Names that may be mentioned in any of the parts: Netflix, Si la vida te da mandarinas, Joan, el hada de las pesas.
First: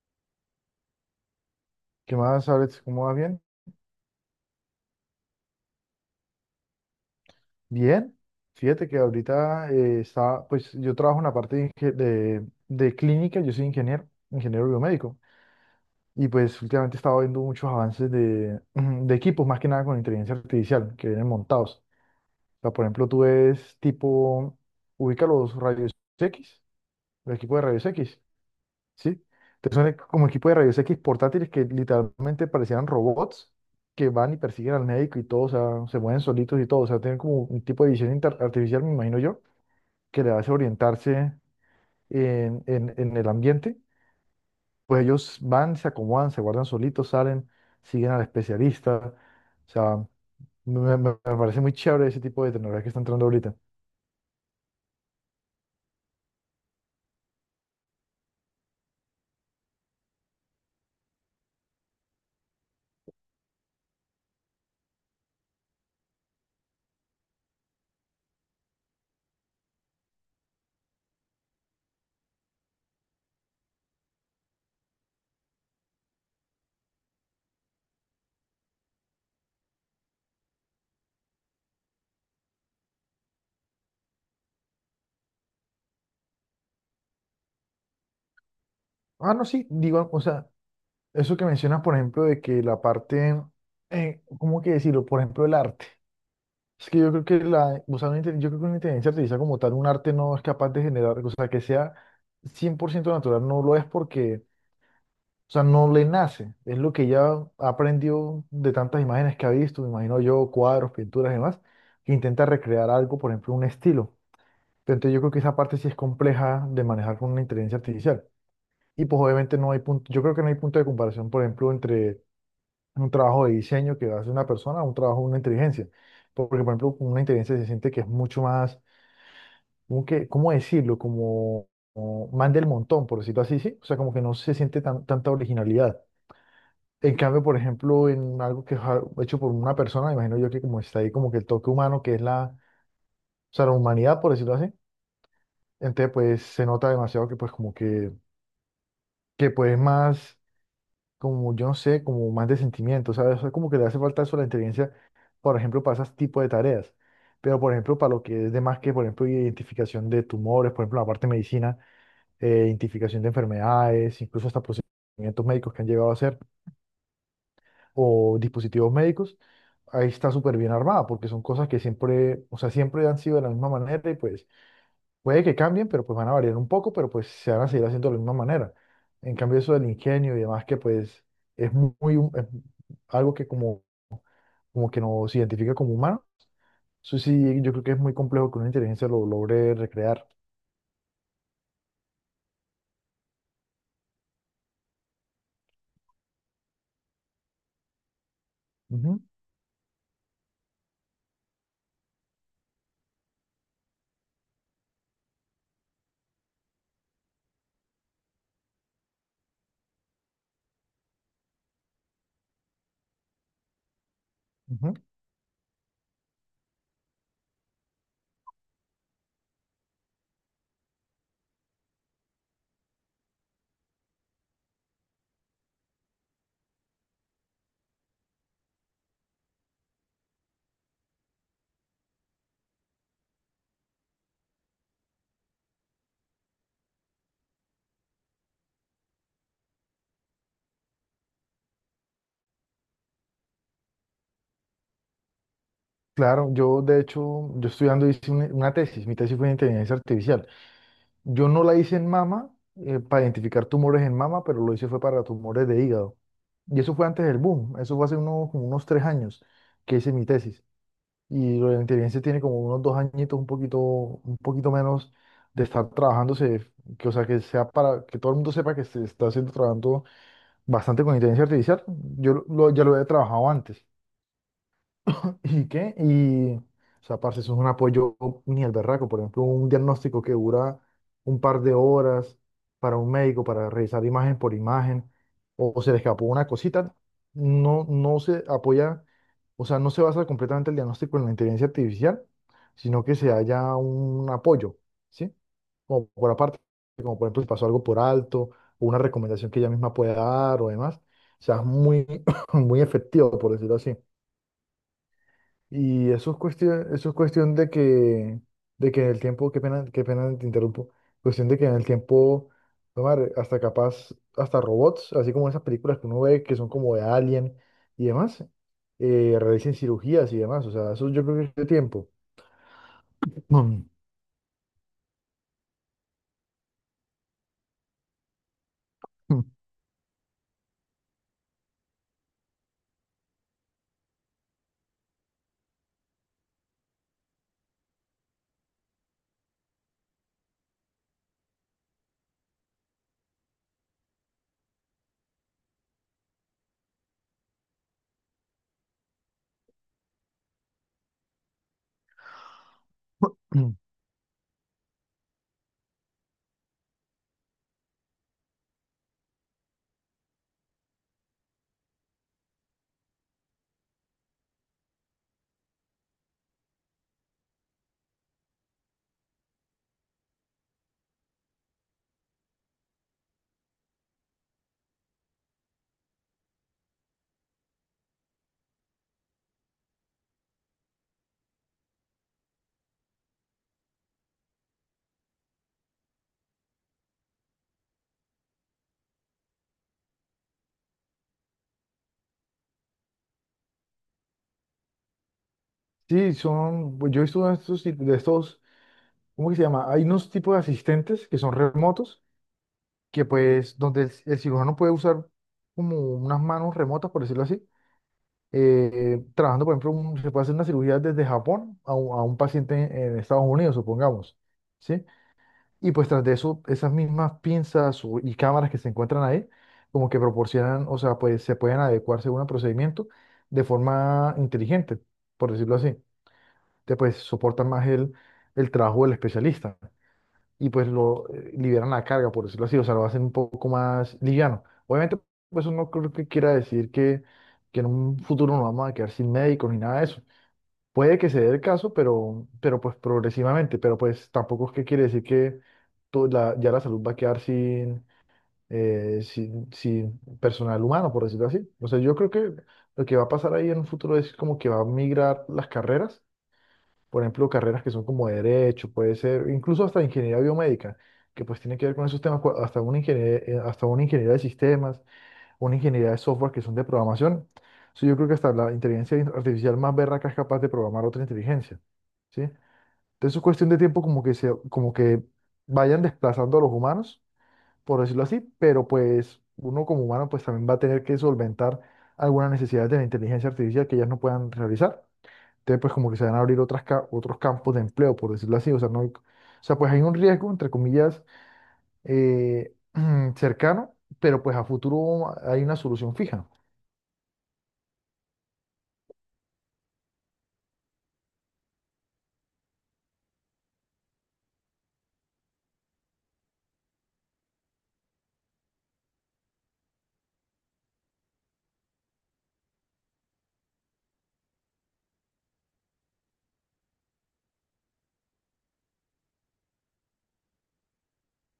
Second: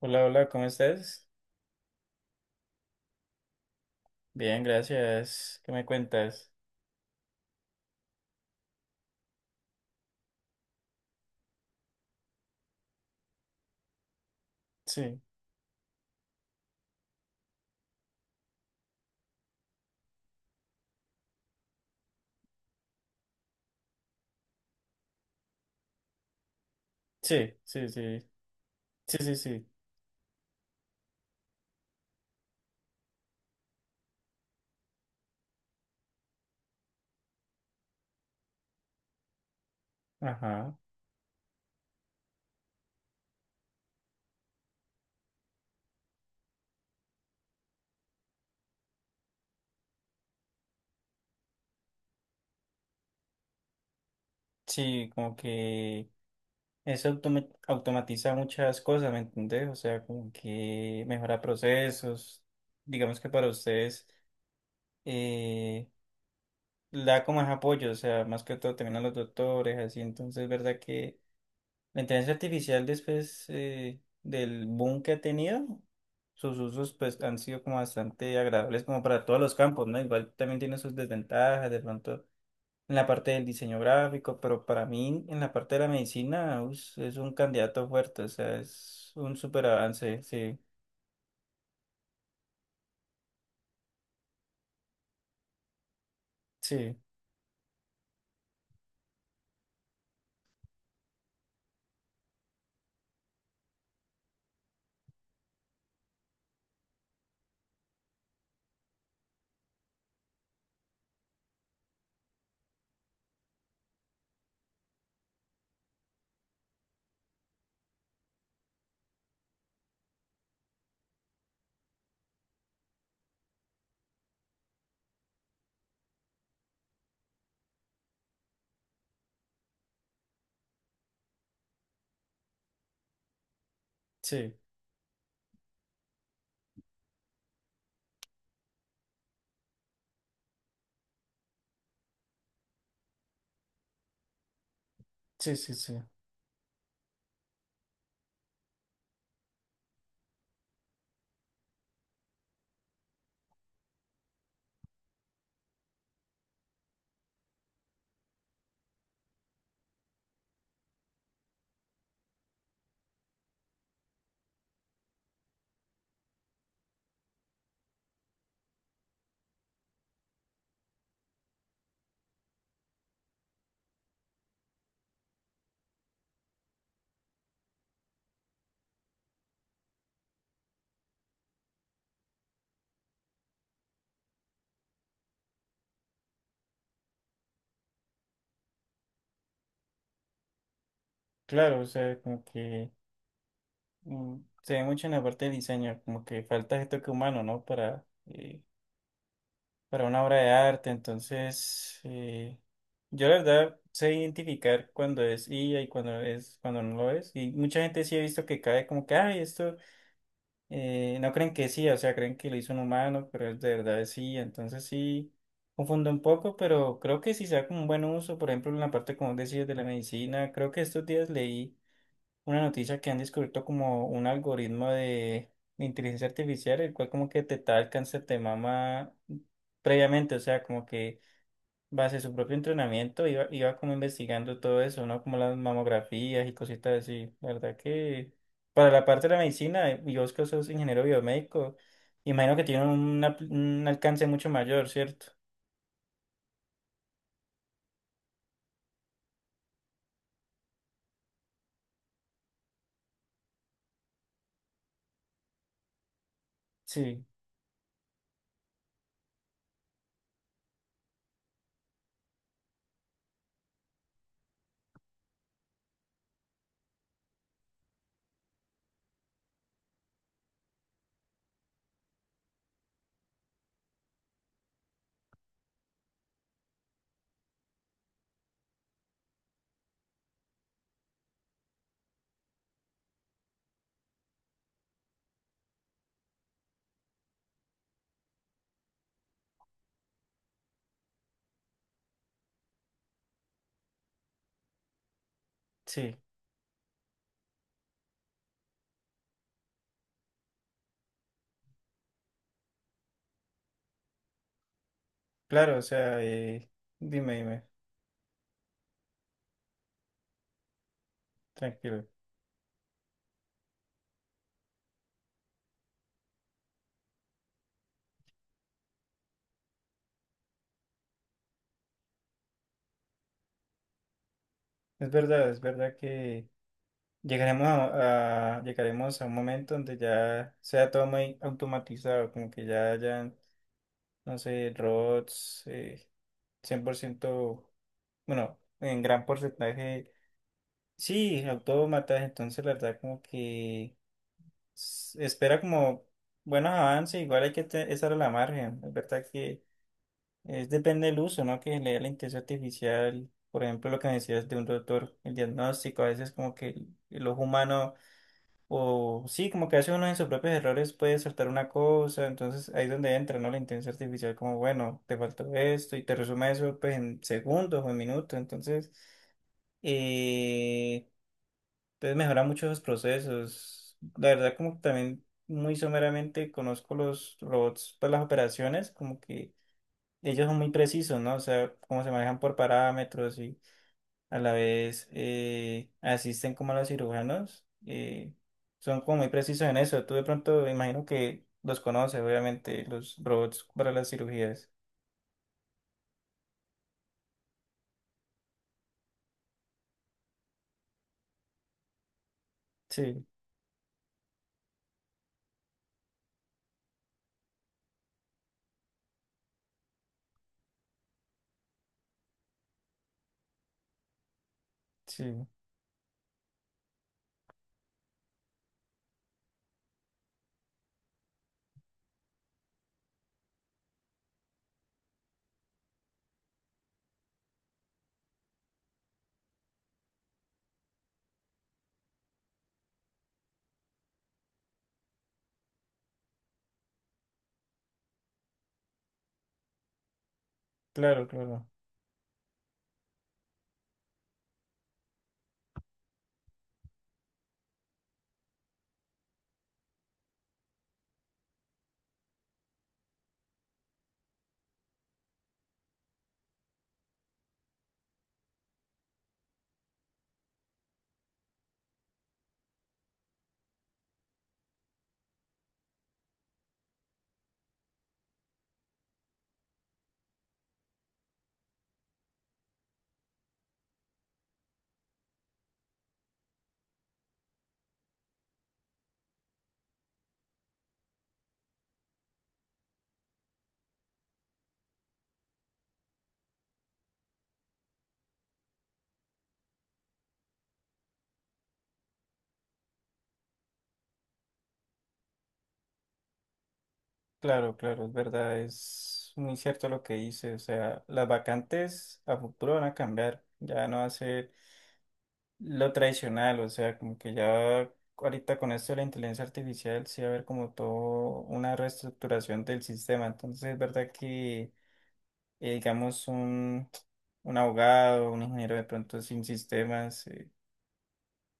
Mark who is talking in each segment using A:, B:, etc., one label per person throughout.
A: Hola, hola, ¿cómo estás?
B: ¿Qué más, Alex? ¿Cómo vas? ¿Bien?
A: Bien, gracias. ¿Qué me cuentas?
B: Bien. Fíjate que ahorita estaba, pues yo trabajo en la parte de, de clínica, yo soy ingeniero, ingeniero biomédico,
A: Sí,
B: y pues últimamente he estado viendo muchos avances de equipos, más que nada con inteligencia artificial, que vienen montados. O sea, por ejemplo, tú ves tipo, ubica los rayos X, los
A: sí,
B: equipos de rayos
A: sí, sí,
B: X.
A: sí,
B: ¿Sí?
A: sí, sí.
B: Entonces son como equipo de rayos X portátiles que literalmente parecían robots que van y persiguen al médico y todo, o sea, se mueven solitos y todo, o sea, tienen como un tipo de visión artificial, me imagino yo, que le hace
A: Ajá.
B: orientarse en el ambiente. Pues ellos van, se acomodan, se guardan solitos, salen, siguen al especialista. O sea, me parece muy chévere ese tipo de tecnología que está entrando ahorita.
A: Sí, como que automatiza muchas cosas, ¿me entendés? O sea, como que mejora procesos. Digamos que para ustedes, eh, le da como más apoyo, o sea, más que todo también a los doctores, así. Entonces, ¿verdad que la inteligencia artificial, después del boom que ha tenido, sus usos pues han sido como bastante agradables como para todos los campos, ¿no? Igual también tiene sus desventajas de pronto en la parte del diseño gráfico, pero para mí en la parte de la medicina es un candidato fuerte, o sea, es
B: Ah,
A: un
B: no,
A: súper
B: sí, digo, o
A: avance.
B: sea,
A: Sí,
B: eso que mencionas, por ejemplo, de que la parte, ¿cómo que decirlo? Por ejemplo, el arte. Es
A: sí,
B: que yo creo que la, o sea, yo creo que una inteligencia artificial como tal, un arte no es capaz de generar, o sea, que sea 100% natural, no lo es porque, o sea, no le nace. Es lo que ya aprendió de tantas imágenes que ha visto, me imagino yo, cuadros, pinturas y demás, que intenta recrear algo, por ejemplo, un estilo. Pero entonces yo creo que esa parte sí es compleja de manejar con una inteligencia artificial. Y pues obviamente no hay punto, yo creo que no hay punto de comparación, por ejemplo, entre un trabajo de diseño que hace una persona a un trabajo de una inteligencia. Porque, por ejemplo, con una inteligencia se siente que es mucho más como que, ¿cómo decirlo? Como man del montón, por decirlo así, ¿sí? O sea, como que no se
A: sí,
B: siente tanta originalidad. En cambio, por ejemplo, en algo que es hecho por una persona, me imagino yo que como está ahí como que el toque humano, que es la, o sea, la humanidad, por decirlo así,
A: sí, sí, sí.
B: entonces pues se nota demasiado que pues como que pues más, como yo no sé, como más de sentimiento, ¿sabes? O sea, como que le hace falta eso a la inteligencia, por ejemplo, para ese tipo de tareas. Pero, por ejemplo, para lo que es de más que, por ejemplo, identificación de tumores, por ejemplo, la parte de medicina identificación de enfermedades, incluso hasta procedimientos médicos que han llegado a hacer o dispositivos médicos, ahí está súper bien armada porque son cosas que siempre, o sea, siempre han sido de la misma manera y pues puede que cambien, pero pues van a variar un poco, pero pues se van a seguir haciendo de la misma manera. En cambio, eso del ingenio y demás que pues es muy, es algo que como que nos identifica como humanos, eso sí, yo creo que es muy complejo que una inteligencia lo logre recrear.
A: Claro, o sea, como que se ve mucho en la parte del diseño, como que falta este toque humano, ¿no? Para
B: Ujú,
A: para una obra de arte. Entonces, yo la verdad sé identificar cuando es IA y cuando no lo es. Y mucha gente sí he visto que cae como que, ay, esto, no creen que sí, o sea, creen que lo hizo un humano, pero es de verdad es IA. Entonces
B: ujú.
A: sí confundo un poco, pero creo que sí sea como un buen uso, por ejemplo, en la parte como decías de la medicina. Creo que estos días leí una noticia que han descubierto como un algoritmo de inteligencia artificial, el cual como que detectaba el cáncer de mama previamente, o sea, como que base su propio entrenamiento iba como investigando todo eso, ¿no? Como las mamografías y cositas así. La verdad que para la parte de la medicina, y vos que sos ingeniero biomédico, imagino que tiene un alcance mucho mayor, ¿cierto?
B: Claro, yo de hecho, yo estudiando hice una tesis, mi tesis fue en inteligencia artificial. Yo no la hice en mama, para identificar tumores en mama, pero lo hice fue para tumores de hígado. Y eso fue
A: Sí,
B: antes del boom, eso fue hace unos, como unos 3 años que hice mi tesis. Y lo de la inteligencia tiene como unos 2 añitos, un poquito menos de estar trabajándose, que, o sea, que sea para que todo el mundo sepa que se está haciendo trabajando bastante con inteligencia artificial. Yo ya lo había trabajado antes. ¿Y qué? Y, o sea, parce, eso es un apoyo ni el berraco. Por ejemplo, un diagnóstico que dura un par de horas para un médico para revisar imagen por imagen, o se le escapó una cosita, no se apoya, o sea, no se basa completamente el diagnóstico en la inteligencia artificial, sino que se haya un apoyo, ¿sí? Como
A: sí,
B: por aparte, como por ejemplo, si pasó algo por alto, o una recomendación que ella misma pueda dar o demás, o sea, es muy efectivo, por decirlo así.
A: claro, o
B: Y
A: sea,
B: eso es
A: dime,
B: cuestión
A: dime,
B: de que en el tiempo, qué pena te interrumpo, cuestión de que en el
A: tranquilo.
B: tiempo, tomar hasta capaz, hasta robots, así como esas películas que uno ve que son como de Alien y demás, realicen cirugías y demás, o sea, eso yo creo que es tiempo. Mm.
A: Es verdad que llegaremos a un momento donde ya sea todo muy automatizado, como que ya hayan, no sé, robots, cien por ciento, bueno, en gran porcentaje, sí, autómatas. Entonces la verdad como que espera como buenos avances. Igual hay que estar a la margen. Es verdad que es, depende del uso, ¿no? Que le dé la inteligencia artificial. Por ejemplo, lo que me decías de un doctor, el diagnóstico, a veces como que el ojo humano, o sí, como que hace uno en sus propios errores, puede saltar una cosa, entonces ahí es donde entra, ¿no? La inteligencia artificial, como, bueno, te faltó esto y te resume eso pues en segundos o en minutos. Entonces, eh, entonces mejora mucho los procesos. La verdad como que también muy someramente conozco los robots para las operaciones, como que ellos son muy precisos, ¿no? O sea, cómo se manejan por parámetros y a la vez, asisten como a los cirujanos. Son como muy precisos en eso. Tú de pronto me imagino que los conoces, obviamente, los robots para las cirugías.
B: Sí, son, pues yo he visto uno de estos, de estos, ¿cómo que se llama? Hay unos tipos de asistentes que son remotos,
A: Sí,
B: que pues, donde el cirujano puede usar como unas manos remotas, por decirlo así, trabajando, por ejemplo, se puede hacer una cirugía desde Japón a un, paciente en Estados Unidos, supongamos, ¿sí?
A: sí,
B: Y pues tras de eso, esas mismas pinzas y cámaras que se encuentran ahí, como que proporcionan, o sea, pues se pueden adecuar según el procedimiento de forma inteligente, por decirlo así. Entonces, pues soportan más el trabajo del especialista y pues lo liberan la carga, por decirlo así, o sea, lo hacen un poco más liviano. Obviamente, pues eso no creo que quiera decir que en un futuro nos vamos a quedar sin médicos ni nada de eso. Puede
A: claro,
B: que se dé el
A: claro,
B: caso, pero pues progresivamente, pero pues tampoco es que quiere decir que ya la salud va a quedar sin personal humano, por decirlo así. O sea, yo creo que lo que va a pasar ahí en un futuro es como que va a migrar las carreras, por ejemplo, carreras que son como derecho, puede ser, incluso hasta ingeniería biomédica, que pues tiene que ver con esos temas, hasta una ingeniería de sistemas, una ingeniería de software que son de programación. So, yo creo que hasta la inteligencia artificial más berraca es capaz de programar otra inteligencia, ¿sí? Entonces es cuestión de tiempo como que se, como que vayan desplazando a los humanos, por decirlo así, pero pues uno como humano pues también va a tener que solventar algunas necesidades de la inteligencia artificial que ellas no puedan realizar. Entonces, pues como que se van a abrir otras, otros campos de empleo, por decirlo así. O sea, no hay- o sea, pues hay un riesgo, entre comillas, eh, cercano, pero pues a futuro hay una solución fija.
A: claro, claro, es verdad, es muy cierto lo que dice. O sea, las vacantes a futuro van a cambiar, ya no va a ser lo tradicional. O sea, como que ya ahorita con esto de la inteligencia artificial sí va a haber como todo una reestructuración del sistema. Entonces es verdad que, digamos, un abogado, un ingeniero de pronto sin sistemas.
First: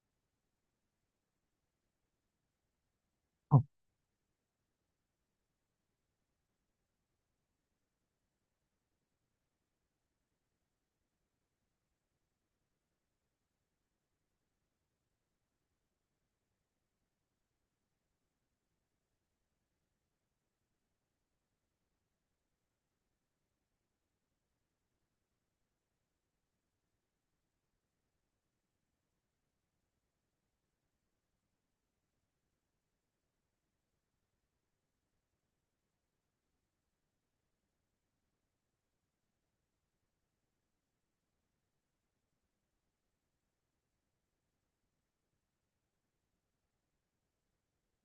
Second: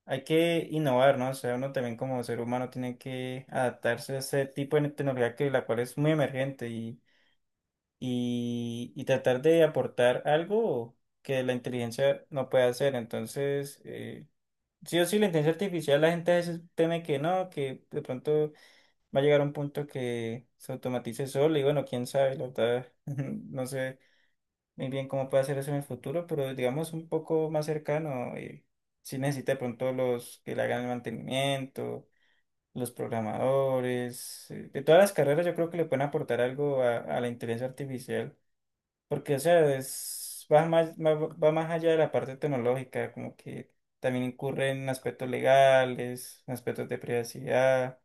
A: Hay que innovar, ¿no? O sea, uno también como ser humano tiene que adaptarse a ese tipo de tecnología, que la cual es muy emergente, y tratar de aportar algo que la inteligencia no puede hacer. Entonces, sí o sí, la inteligencia artificial, la gente a veces teme que no, que de pronto va a llegar a un punto que se automatice solo y, bueno, quién sabe, la verdad, no sé muy bien cómo puede hacer eso en el futuro, pero digamos un poco más cercano, si necesita de pronto los que le hagan el mantenimiento, los programadores, de todas las carreras yo creo que le pueden aportar algo a la inteligencia artificial, porque o sea, es, va más, va más allá de la parte tecnológica, como que también incurre en aspectos legales, en aspectos de privacidad.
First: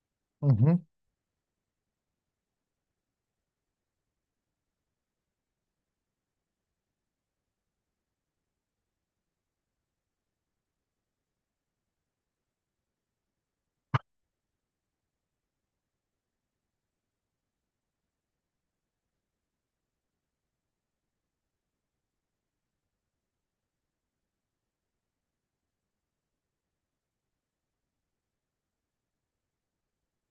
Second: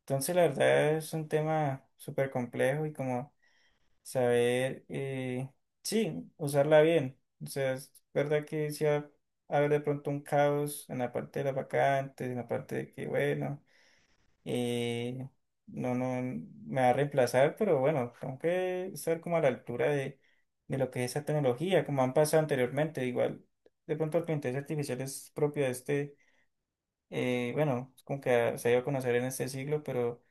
A: Entonces la
B: Ujú.
A: verdad es un tema súper complejo y como saber, sí, usarla bien. O sea, es verdad que sí va a haber de pronto un caos en la parte de las vacantes, en la parte de que, bueno, eh, no, no me va a reemplazar, pero bueno, tengo que estar como a la altura de lo que es esa tecnología, como han pasado anteriormente. Igual, de pronto la inteligencia artificial es propia de este, bueno, es como que se ha ido a conocer en este siglo, pero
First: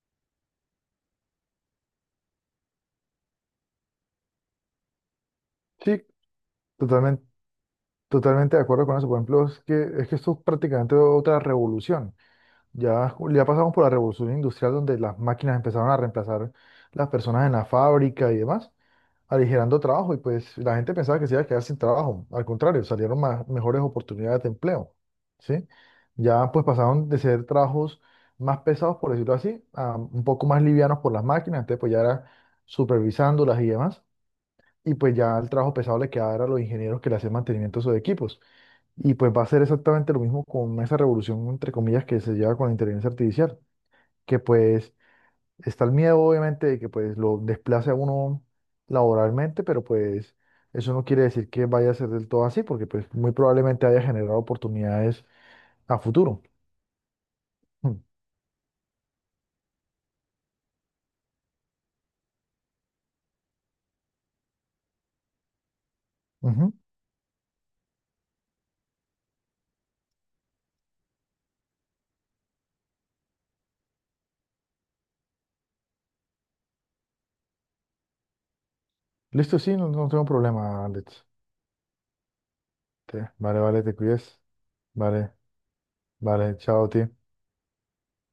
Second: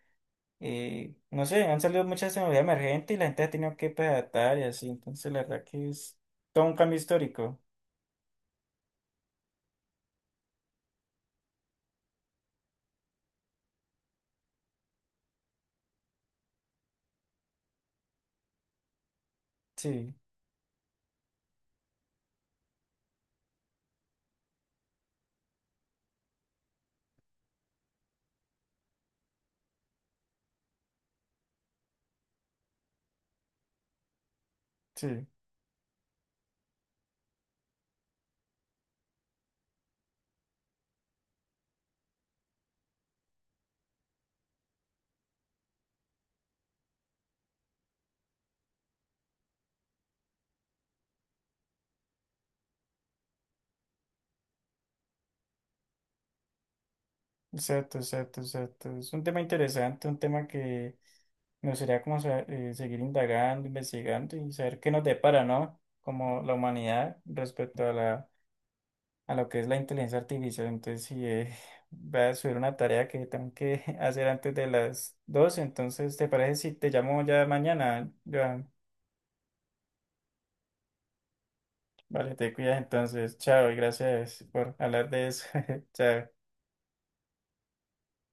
A: y no sé, han salido muchas tecnologías emergentes y la gente ha tenido que, pues, adaptar y así. Entonces, la verdad que
B: Sí,
A: es todo un cambio
B: totalmente,
A: histórico.
B: totalmente de acuerdo con eso. Por ejemplo, es que esto es prácticamente otra revolución. Ya, ya pasamos por la revolución industrial donde las máquinas empezaron a reemplazar las personas en la fábrica y demás, aligerando
A: Sí,
B: trabajo y pues la gente pensaba que se iba a quedar sin trabajo. Al contrario, salieron más, mejores oportunidades de empleo, ¿sí? Ya pues pasaron de ser trabajos más pesados, por decirlo así, a un poco más livianos por las máquinas, entonces pues ya era supervisándolas y demás. Y pues
A: sí,
B: ya el trabajo pesado le quedaba era a los ingenieros que le hacían mantenimiento a sus equipos. Y pues va a ser exactamente lo mismo con esa revolución, entre comillas, que se lleva con la inteligencia artificial, que pues está el miedo, obviamente, de que pues lo desplace a uno laboralmente, pero pues eso no quiere decir que vaya a ser del todo así, porque pues muy probablemente haya generado oportunidades a futuro.
A: exacto,
B: Mm,
A: exacto, exacto. Es un tema interesante, un tema que me gustaría como seguir indagando, investigando y saber qué nos depara, ¿no? Como la
B: ujú.
A: humanidad respecto a la, a lo que es la inteligencia artificial. Entonces, sí, voy a subir una tarea que tengo que hacer antes de las 12. Entonces, ¿te parece si te llamo ya mañana, Joan?
B: Listo, sí, no, no tengo problema, Alex.
A: Vale, te cuidas entonces.
B: Vale,
A: Chao y
B: vale, te cuides.
A: gracias por hablar de
B: Vale,
A: eso. Chao.
B: vale, chao, tío.